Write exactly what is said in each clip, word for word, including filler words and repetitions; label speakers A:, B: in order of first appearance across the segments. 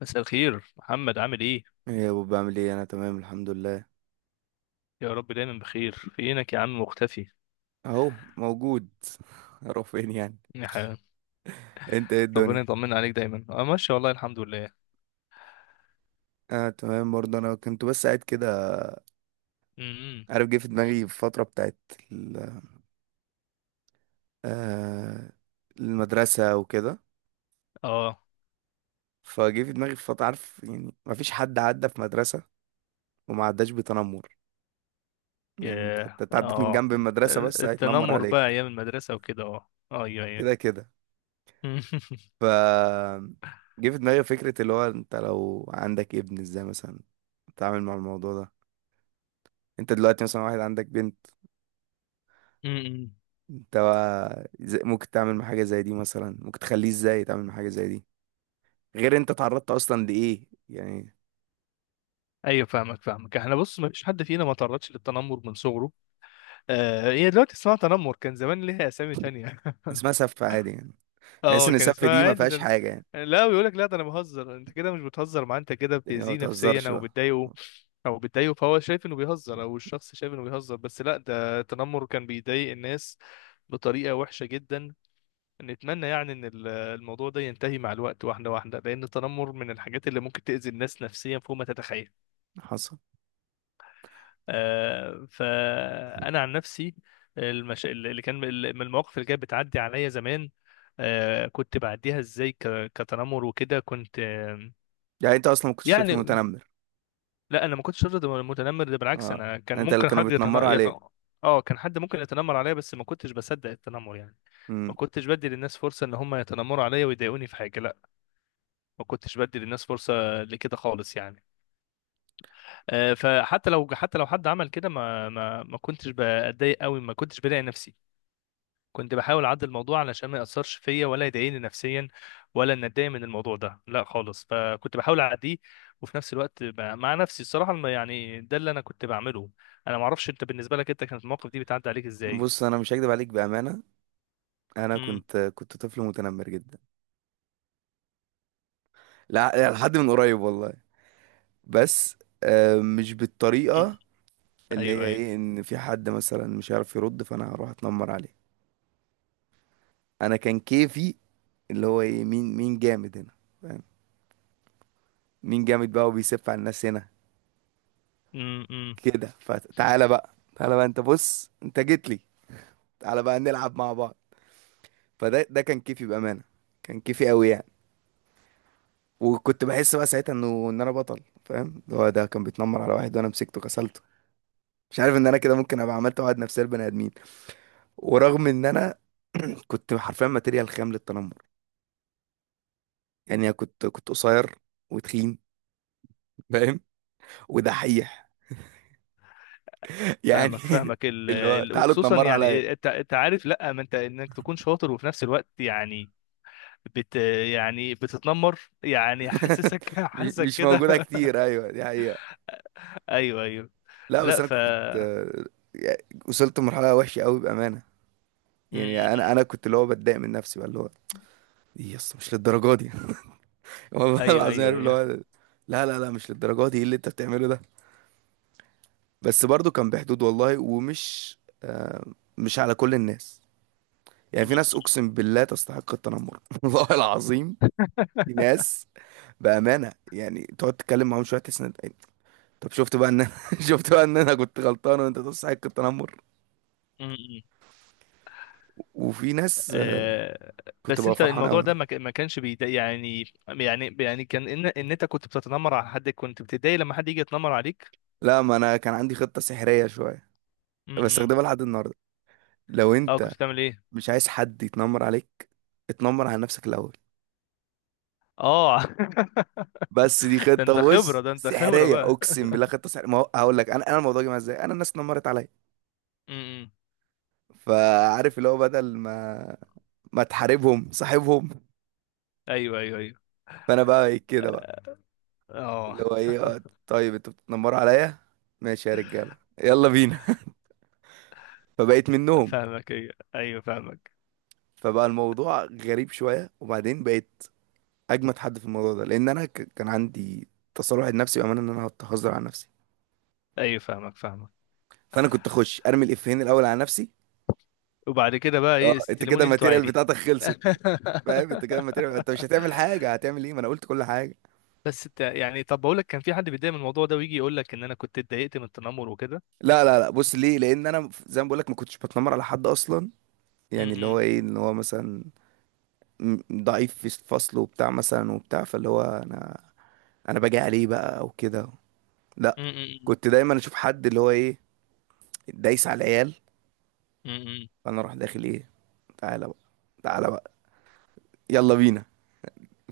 A: مساء الخير محمد، عامل ايه؟
B: ايه يا ابو بعمل ايه، انا تمام الحمد لله.
A: يا رب دايما بخير. فينك يا عم مختفي؟
B: اهو موجود. اروح فين يعني؟
A: يا حبيبي،
B: انت ايه
A: ربنا
B: الدنيا؟
A: يطمن عليك دايما. اه ماشي والله الحمد لله.
B: اه تمام برضه، انا كنت بس قاعد كده.
A: امم
B: عارف، جه في دماغي الفتره بتاعت ال- آه المدرسه وكده.
A: اه
B: فجه في دماغي فتره، عارف يعني، ما فيش حد عدى في مدرسه وما عداش بتنمر. يعني انت
A: يا
B: انت عديت من
A: اه
B: جنب المدرسه بس هيتنمر
A: التنمر بقى
B: عليك.
A: ايام المدرسه وكده، اه ايوه ايوه.
B: كده كده. ف جه في دماغي فكره اللي هو انت لو عندك ابن، ازاي مثلا تتعامل مع الموضوع ده؟ انت دلوقتي مثلا واحد عندك بنت،
A: أمم.
B: انت بقى ز- ممكن تعمل مع حاجة زي دي؟ مثلا ممكن تخليه ازاي تعمل مع حاجة زي دي غير انت تعرضت اصلا لايه يعني؟
A: ايوه فاهمك فاهمك احنا بص، ما فيش حد فينا ما تعرضش للتنمر من صغره. آه، هي دلوقتي اسمها تنمر، كان زمان ليها اسامي تانية.
B: اسمها سف عادي يعني، تحس
A: اه
B: ان
A: كان
B: السف
A: اسمها
B: دي ما
A: عادي،
B: فيهاش
A: ده أنا-
B: حاجة يعني؟
A: يعني لا، بيقول لك لا ده انا بهزر، انت كده مش بتهزر معاه، انت كده
B: يعني ما
A: بتأذيه نفسيا
B: بتهزرش
A: او
B: بقى؟
A: بتضايقه. او بتضايقه، فهو شايف انه بيهزر او الشخص شايف انه بيهزر، بس لا، ده التنمر كان بيضايق الناس بطريقة وحشة جدا. نتمنى يعني ان ال- الموضوع ده ينتهي مع الوقت واحدة واحدة، لان التنمر من الحاجات اللي ممكن تأذي الناس نفسيا فوق ما تتخيل.
B: حصل.
A: آه، فانا عن نفسي، المش... اللي كان من المواقف اللي كانت بتعدي عليا زمان، آه، كنت بعديها ازاي ك... كتنمر وكده، كنت آه،
B: يعني انت اصلا ما كنتش طفل
A: يعني
B: متنمر؟
A: لا، انا ما كنتش شرط متنمر، ده بالعكس
B: اه،
A: انا كان
B: انت اللي
A: ممكن
B: كانوا
A: حد يتن...
B: بيتنمروا
A: يت...
B: عليه.
A: اه، كان حد ممكن يتنمر عليا بس ما كنتش بصدق التنمر يعني.
B: امم.
A: ما كنتش بدي للناس فرصة ان هم يتنمروا عليا ويضايقوني في حاجة، لا. ما كنتش بدي للناس فرصة لكده خالص يعني. آه، فحتى لو حتى لو حد عمل كده، ما ما ما كنتش بتضايق قوي، ما كنتش بلاقي نفسي. كنت بحاول اعدل الموضوع علشان ما ياثرش فيا ولا يضايقني نفسيا، ولا ان اتضايق من الموضوع ده لا خالص، فكنت بحاول اعديه. وفي نفس الوقت ب- مع نفسي الصراحه، الم- يعني ده اللي انا كنت بعمله. انا ما اعرفش انت بالنسبه لك، انت كانت المواقف دي بتعدي عليك ازاي؟
B: بص، انا مش هكدب عليك، بأمانة، انا
A: امم
B: كنت كنت طفل متنمر جدا. لا لحد من قريب والله. بس آه، مش
A: أمم.
B: بالطريقة اللي هي
A: ايوه ايوه.
B: ايه، ان في حد مثلا مش عارف يرد فانا هروح اتنمر عليه. انا كان كيفي اللي هو ايه، مين مين جامد هنا، فاهم؟ مين جامد بقى وبيسف على الناس هنا
A: امم أمم.
B: كده. فتعالى بقى، تعالى بقى، انت بص انت جيت لي، تعالى بقى نلعب مع بعض. فده ده كان كيفي، بامانه كان كيفي قوي يعني. وكنت بحس بقى ساعتها انه ان انا بطل، فاهم؟ اللي هو ده كان بيتنمر على واحد وانا مسكته كسلته. مش عارف ان انا كده ممكن ابقى عملت عقد نفسيه لبني ادمين. ورغم ان انا كنت حرفيا ماتيريال خام للتنمر. يعني أنا كنت كنت قصير وتخين، فاهم؟ ودحيح يعني
A: فاهمك فاهمك ال...
B: اللي هو
A: ال...
B: تعالوا
A: وخصوصا
B: اتنمروا عليا.
A: يعني انت، انت عارف، لا ما انت انك تكون شاطر وفي نفس الوقت يعني بت يعني بتتنمر، يعني حاسسك
B: م-
A: حاسسك
B: مش
A: كده.
B: موجودة كتير، أيوه دي حقيقة.
A: ايوه ايوه.
B: لا بس
A: لا
B: أنا
A: ف
B: كنت آه، يعني وصلت لمرحلة وحشة أوي بأمانة. يعني أنا
A: امم،
B: أنا كنت اللي هو بتضايق من نفسي بقى، اللي هو إيه يا اسطى مش للدرجة دي. والله
A: ايوه
B: العظيم،
A: ايوه
B: عارف اللي هو
A: ايوه.
B: لا لا لا مش للدرجة دي، إيه اللي أنت بتعمله ده؟ بس برضو كان بحدود والله، ومش آه، مش على كل الناس. يعني في ناس أقسم بالله تستحق التنمر. والله العظيم في ناس، بأمانة يعني، تقعد تتكلم معاهم شوية تحس إن- طب شفت بقى ان انا شفت بقى ان انا كنت غلطان وانت تصحى كنت تنمر.
A: امم.
B: وفي ناس آه،
A: آه.
B: كنت
A: بس
B: بقى
A: انت
B: فرحان
A: الموضوع
B: قوي.
A: ده ما ك- ما كانش بيضايق يعني، يعني يعني كان ان ان انت كنت بتتنمر على حد، كنت بتتضايق لما حد يجي يتنمر عليك؟
B: لا، ما انا كان عندي خطة سحرية شوية
A: امم.
B: بستخدمها لحد النهاردة. لو
A: اه
B: انت
A: كنت بتعمل ايه؟
B: مش عايز حد يتنمر عليك، اتنمر على نفسك الاول.
A: اه.
B: بس دي
A: ده
B: خطة،
A: انت خبرة،
B: بص،
A: ده انت خبرة
B: سحرية
A: بقى.
B: اقسم بالله، خطة سحرية. ما هو- هقول لك، انا انا الموضوع جه معايا ازاي، انا الناس اتنمرت عليا.
A: امم.
B: فعارف اللي هو بدل ما ما تحاربهم صاحبهم.
A: ايوه ايوه ايوه.
B: فانا بقى إيه كده بقى،
A: اه
B: اللي هو ايه، آه، طيب انتوا بتتنمروا عليا، ماشي يا رجاله، يلا بينا. فبقيت منهم.
A: فاهمك. ايوه ايوه فاهمك.
B: فبقى الموضوع غريب شويه، وبعدين بقيت اجمد حد في الموضوع ده، لان انا ك- كان عندي تصالح لنفسي بامانه ان انا هزار على نفسي.
A: ايوه فاهمك فاهمك
B: فانا كنت اخش ارمي الافيهين الاول على نفسي.
A: وبعد كده بقى
B: اه،
A: ايه،
B: انت كده
A: استلموني انتوا
B: الماتيريال
A: عادي؟
B: بتاعتك خلصت، فاهم؟ انت كده الماتيريال، انت مش هتعمل حاجه، هتعمل ايه؟ ما انا قلت كل حاجه.
A: بس انت يعني، طب بقول لك كان في حد بيتضايق من الموضوع ده ويجي يقول لك ان انا كنت اتضايقت من التنمر وكده؟
B: لا لا لا، بص ليه، لان انا ف- زي ما بقول لك ما كنتش بتنمر على حد اصلا. يعني اللي
A: امم.
B: هو ايه، ان هو مثلا م- ضعيف في الفصل وبتاع مثلا وبتاع، فاللي هو انا، انا باجي عليه بقى او كده، لا.
A: امم.
B: كنت دايما اشوف حد اللي هو ايه، دايس على العيال،
A: امم.
B: فانا اروح داخل ايه، تعالى بقى، تعالى بقى، يلا بينا.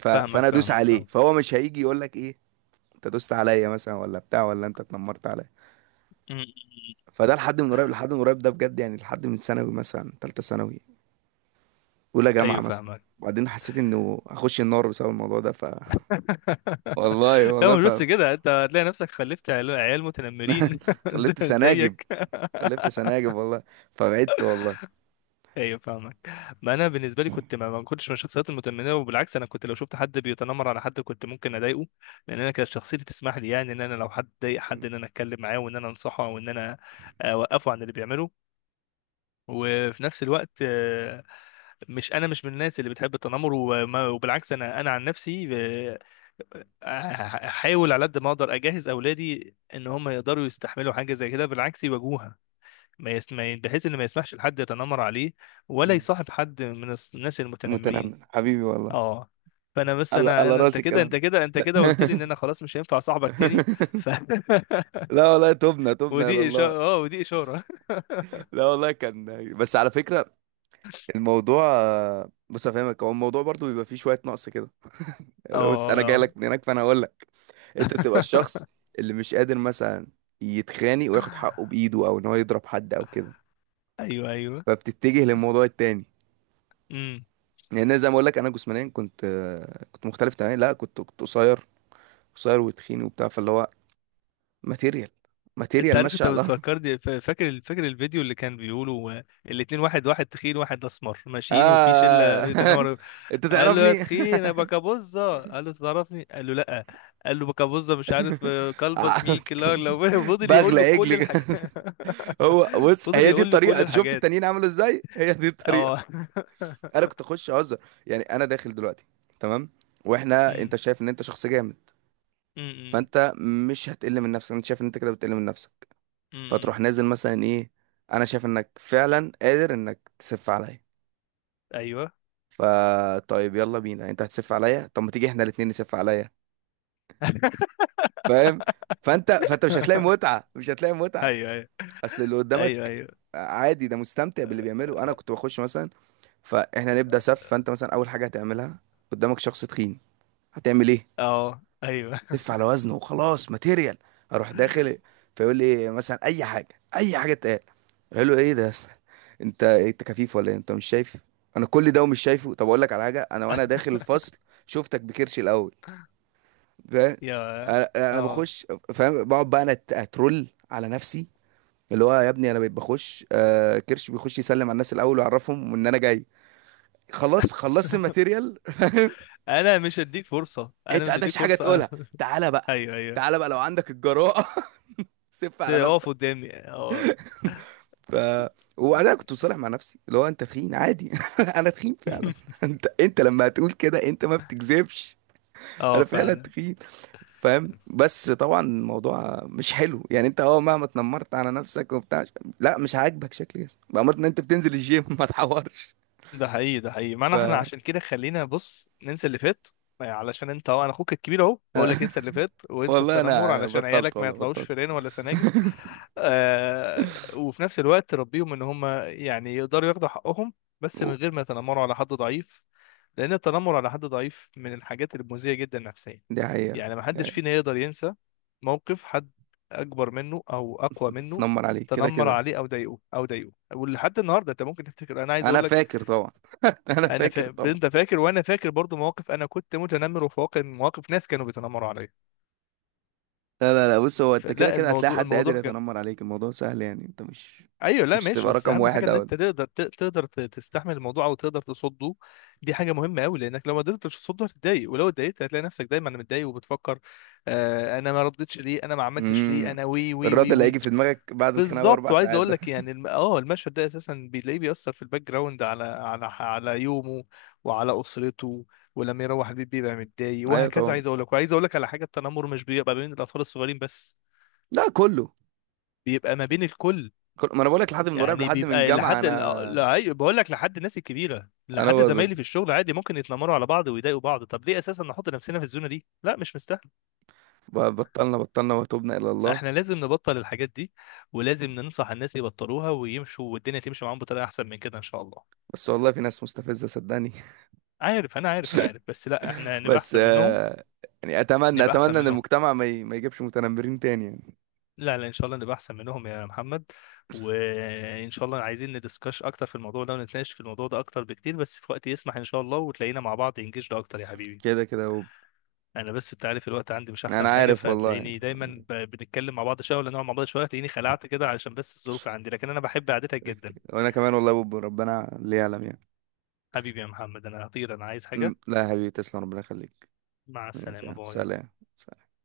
B: ف...
A: فاهمك
B: فانا ادوس
A: فاهمك
B: عليه،
A: فاهمك
B: فهو مش هيجي يقول لك ايه، انت دوست عليا مثلا ولا بتاع ولا انت اتنمرت عليا.
A: امم.
B: فده لحد من قريب، لحد من قريب ده بجد، يعني لحد من ثانوي مثلا، ثالثه ثانوي، اولى جامعه
A: ايوه
B: مثلا.
A: فاهمك.
B: وبعدين حسيت انه اخش النار بسبب الموضوع ده. ف والله
A: لا
B: والله.
A: مش
B: ف
A: بس كده، انت هتلاقي نفسك خلفت عيال، عيال متنمرين زي-
B: خلفت سناجب،
A: زيك.
B: خلفت سناجب والله. فبعدت والله.
A: ايوه فاهمك. ما انا بالنسبه لي كنت ما ما كنتش من الشخصيات المتنمره، وبالعكس انا كنت لو شفت حد بيتنمر على حد كنت ممكن اضايقه، لان انا كانت شخصيتي تسمح لي يعني، ان انا لو حد ضايق حد
B: م-
A: ان انا اتكلم معاه وان انا انصحه او ان انا اوقفه عن اللي بيعمله. وفي نفس الوقت آه، مش انا مش من الناس اللي بتحب التنمر، وما- وبالعكس انا، انا عن نفسي آه، أح- احاول على قد ما اقدر اجهز اولادي ان هم يقدروا يستحملوا حاجه زي كده، بالعكس يواجهوها. ما يس... ما ي- بحيث ان ما يسمحش لحد يتنمر عليه، ولا
B: م.
A: يصاحب حد من الس- الناس المتنمرين.
B: متنمر حبيبي والله.
A: اه، فانا بس
B: على
A: انا
B: على
A: أنا- انت
B: راس
A: كده، انت
B: الكلام
A: كده، انت
B: ده.
A: كده قلت لي ان انا خلاص مش هينفع صاحبك تاني. ف...
B: لا والله، تبنا تبنا الى
A: ودي
B: الله.
A: اشاره، اه ودي اشاره.
B: لا والله كان، بس على فكره الموضوع، بص افهمك، هو الموضوع برضو بيبقى فيه شويه نقص كده.
A: اه
B: يعني بص، انا جاي
A: اه.
B: لك من هناك، فانا هقول لك، انت بتبقى الشخص اللي مش قادر مثلا يتخانق وياخد حقه بايده او ان هو يضرب حد او كده،
A: ايوه ايوه.
B: فبتتجه للموضوع التاني.
A: امم.
B: يعني أنا زي ما اقول لك، انا جسمانيا كنت كنت مختلف تماما، لا كنت كنت قصير، قصير وتخين وبتاع، فاللي هو ماتيريال،
A: انت
B: ماتيريال
A: عارف
B: ماشي
A: انت
B: على الارض.
A: بتفكرني، فا- فاكر، فاكر الفيديو اللي كان بيقولوا آه، الاتنين، واحد واحد تخين واحد اسمر ماشيين وفي شله
B: آه
A: بيتناور،
B: انت
A: قال له يا
B: تعرفني.
A: تخين يا بكابوزه، قال له تعرفني، قال له لا. قال له بكابوزه، مش عارف آه، كلبز ميك، لا لو فضل يقول
B: بغلى
A: له
B: عجل
A: كل
B: كده.
A: الحاجات.
B: هو بص،
A: فضل
B: هي دي
A: يقول له
B: الطريقه،
A: كل
B: انت شفت
A: الحاجات.
B: التانيين عملوا ازاي؟ هي دي الطريقه.
A: اه.
B: انا كنت اخش اهزر. يعني انا داخل دلوقتي، تمام، واحنا
A: امم
B: انت شايف ان انت شخص جامد،
A: امم
B: فانت مش هتقل من نفسك، انت شايف ان انت كده بتقل من نفسك،
A: امم
B: فتروح نازل مثلا ايه، انا شايف انك فعلا قادر انك تسف عليا.
A: ايوه
B: فا طيب يلا بينا، انت هتسف عليا، طب ما تيجي احنا الاتنين نسف عليا، فاهم؟ فانت فانت مش هتلاقي متعة، مش هتلاقي متعة.
A: ايوه ايوه
B: اصل اللي
A: ايوه
B: قدامك
A: ايوه
B: عادي ده مستمتع باللي بيعمله. انا كنت بخش مثلا، فاحنا نبدأ سف، فانت مثلا اول حاجة هتعملها، قدامك شخص تخين، هتعمل ايه؟
A: اه ايوه.
B: تلف على وزنه وخلاص، ماتيريال. اروح داخل فيقول لي مثلا اي حاجة، اي حاجة تقال، قال له ايه ده يا أسطى؟ انت انت كفيف ولا ايه؟ انت مش شايف انا كل ده ومش شايفه؟ طب اقول لك على حاجة، انا وانا داخل الفصل شفتك بكرشي الاول، فاهم؟
A: يا
B: انا أنا
A: اه،
B: بخش، فاهم، بقعد بقى، انا أت- اترول على نفسي، اللي هو يا ابني انا بقيت بخش، آه كرش بيخش يسلم على الناس الاول ويعرفهم ان انا جاي. خلاص، خلصت الماتيريال.
A: انا مش هديك فرصه، انا
B: انت
A: مش هديك
B: عندكش حاجه
A: فرصه.
B: تقولها؟ تعالى بقى،
A: ايوه ايوه.
B: تعالى بقى لو عندك الجراءه. سف
A: بس
B: على
A: اقف
B: نفسك.
A: قدامي اه.
B: ف وبعدها كنت مصالح مع نفسي، اللي هو انت تخين عادي. انا تخين فعلا. انت انت لما هتقول كده انت ما بتكذبش،
A: اه
B: انا فعلا
A: فعلا.
B: تخين، فاهم؟ بس طبعا الموضوع مش حلو يعني، انت اه مهما اتنمرت على نفسك وبتاع، لا مش عاجبك شكل جسمك بأمر ان انت بتنزل الجيم. ما تحورش.
A: ده حقيقي، ده حقيقي
B: ف
A: معنى. احنا عشان كده خلينا بص ننسى اللي فات. آه، علشان انت اهو، انا اخوك الكبير اهو بقول لك انسى اللي فات وانسى
B: والله انا،
A: التنمر،
B: انا
A: علشان
B: بطلت
A: عيالك ما
B: والله،
A: يطلعوش
B: بطلت.
A: فيران ولا سناجب. آه، وفي نفس الوقت ربيهم ان هم يعني يقدروا ياخدوا حقهم، بس
B: و-
A: من غير ما يتنمروا على حد ضعيف. لأن التنمر على حد ضعيف من الحاجات المؤذية جدا نفسيا.
B: دي حقيقة
A: يعني محدش
B: يعني.
A: فينا يقدر ينسى موقف حد أكبر منه أو أقوى منه
B: اتنمر عليك كده
A: تنمر
B: كده،
A: عليه أو ضايقه. أو ضايقه ولحد النهاردة أنت ممكن تفتكر. أنا عايز
B: انا
A: أقول لك،
B: فاكر طبعا. انا
A: أنا
B: فاكر
A: فا...
B: طبعا.
A: أنت فاكر وأنا فاكر برضو مواقف أنا كنت متنمر، وفي واقع مواقف ناس كانوا بيتنمروا عليا.
B: لا لا لا، بص، هو انت كده
A: فلا
B: كده هتلاقي
A: الموضوع
B: حد قادر
A: الموضوع كان،
B: يتنمر عليك، الموضوع سهل يعني، انت مش،
A: ايوه لا
B: مش
A: ماشي.
B: هتبقى
A: بس
B: رقم
A: اهم حاجه
B: واحد
A: ان
B: اول.
A: انت تقدر ت- تقدر ت- تستحمل الموضوع او تقدر تصده. دي حاجه مهمه قوي، لانك لو ما قدرتش تصده هتتضايق، ولو اتضايقت هتلاقي نفسك دايما متضايق وبتفكر آه انا ما ردتش ليه، انا ما عملتش ليه،
B: امم،
A: انا وي وي
B: الرد
A: وي
B: اللي هيجي
A: وي.
B: في دماغك بعد الخناقه
A: بالظبط.
B: باربع
A: وعايز
B: ساعات
A: اقول
B: ده.
A: لك يعني، الم- اه المشهد ده اساسا بتلاقيه بيأثر في الباك جراوند على على على يومه وعلى اسرته. ولما يروح البيت بيبقى متضايق
B: ايوه
A: وهكذا.
B: طبعا.
A: عايز اقول لك، وعايز اقول لك على حاجه، التنمر مش بيبقى بين الاطفال الصغيرين بس،
B: لا كله،
A: بيبقى ما بين الكل.
B: كل... ما انا بقول لك لحد من قريب،
A: يعني
B: لحد من
A: بيبقى
B: جامعة.
A: لحد ال-
B: انا
A: لا أيوة، بقول لك لحد الناس الكبيره،
B: انا
A: لحد
B: ب...
A: زمايلي في الشغل عادي ممكن يتنمروا على بعض ويضايقوا بعض. طب ليه اساسا نحط نفسنا في الزونه دي؟ لا مش مستاهل.
B: ب... بطلنا بطلنا وتوبنا الى الله.
A: احنا لازم نبطل الحاجات دي، ولازم ننصح الناس يبطلوها ويمشوا، والدنيا تمشي معاهم بطريقه احسن من كده ان شاء الله.
B: بس والله في ناس مستفزة صدقني.
A: عارف، انا عارف، انا عارف، بس لا احنا نبقى
B: بس
A: احسن منهم.
B: آه... يعني اتمنى
A: نبقى احسن
B: اتمنى ان
A: منهم.
B: المجتمع ما, ي... ما يجيبش متنمرين تاني يعني.
A: لا لا، ان شاء الله نبقى احسن منهم يا محمد. وان شاء الله عايزين ندسكش اكتر في الموضوع ده ونتناقش في الموضوع ده اكتر بكتير، بس في وقت يسمح ان شاء الله وتلاقينا مع بعض انجيج ده اكتر يا حبيبي.
B: كده كده يا بوب.
A: انا بس انت عارف الوقت عندي مش احسن
B: انا
A: حاجه،
B: عارف والله يعني،
A: فهتلاقيني دايما ب- بنتكلم مع بعض شويه ولا نقعد مع بعض شويه هتلاقيني خلعت كده، علشان بس الظروف اللي عندي، لكن انا بحب قعدتك جدا.
B: وانا كمان والله يا بوب، ربنا اللي يعلم يعني.
A: حبيبي يا محمد، انا هطير، انا عايز
B: م-
A: حاجه.
B: لا يا حبيبي تسلم، ربنا يخليك.
A: مع
B: ماشي يا
A: السلامه،
B: عم.
A: باي.
B: سلام.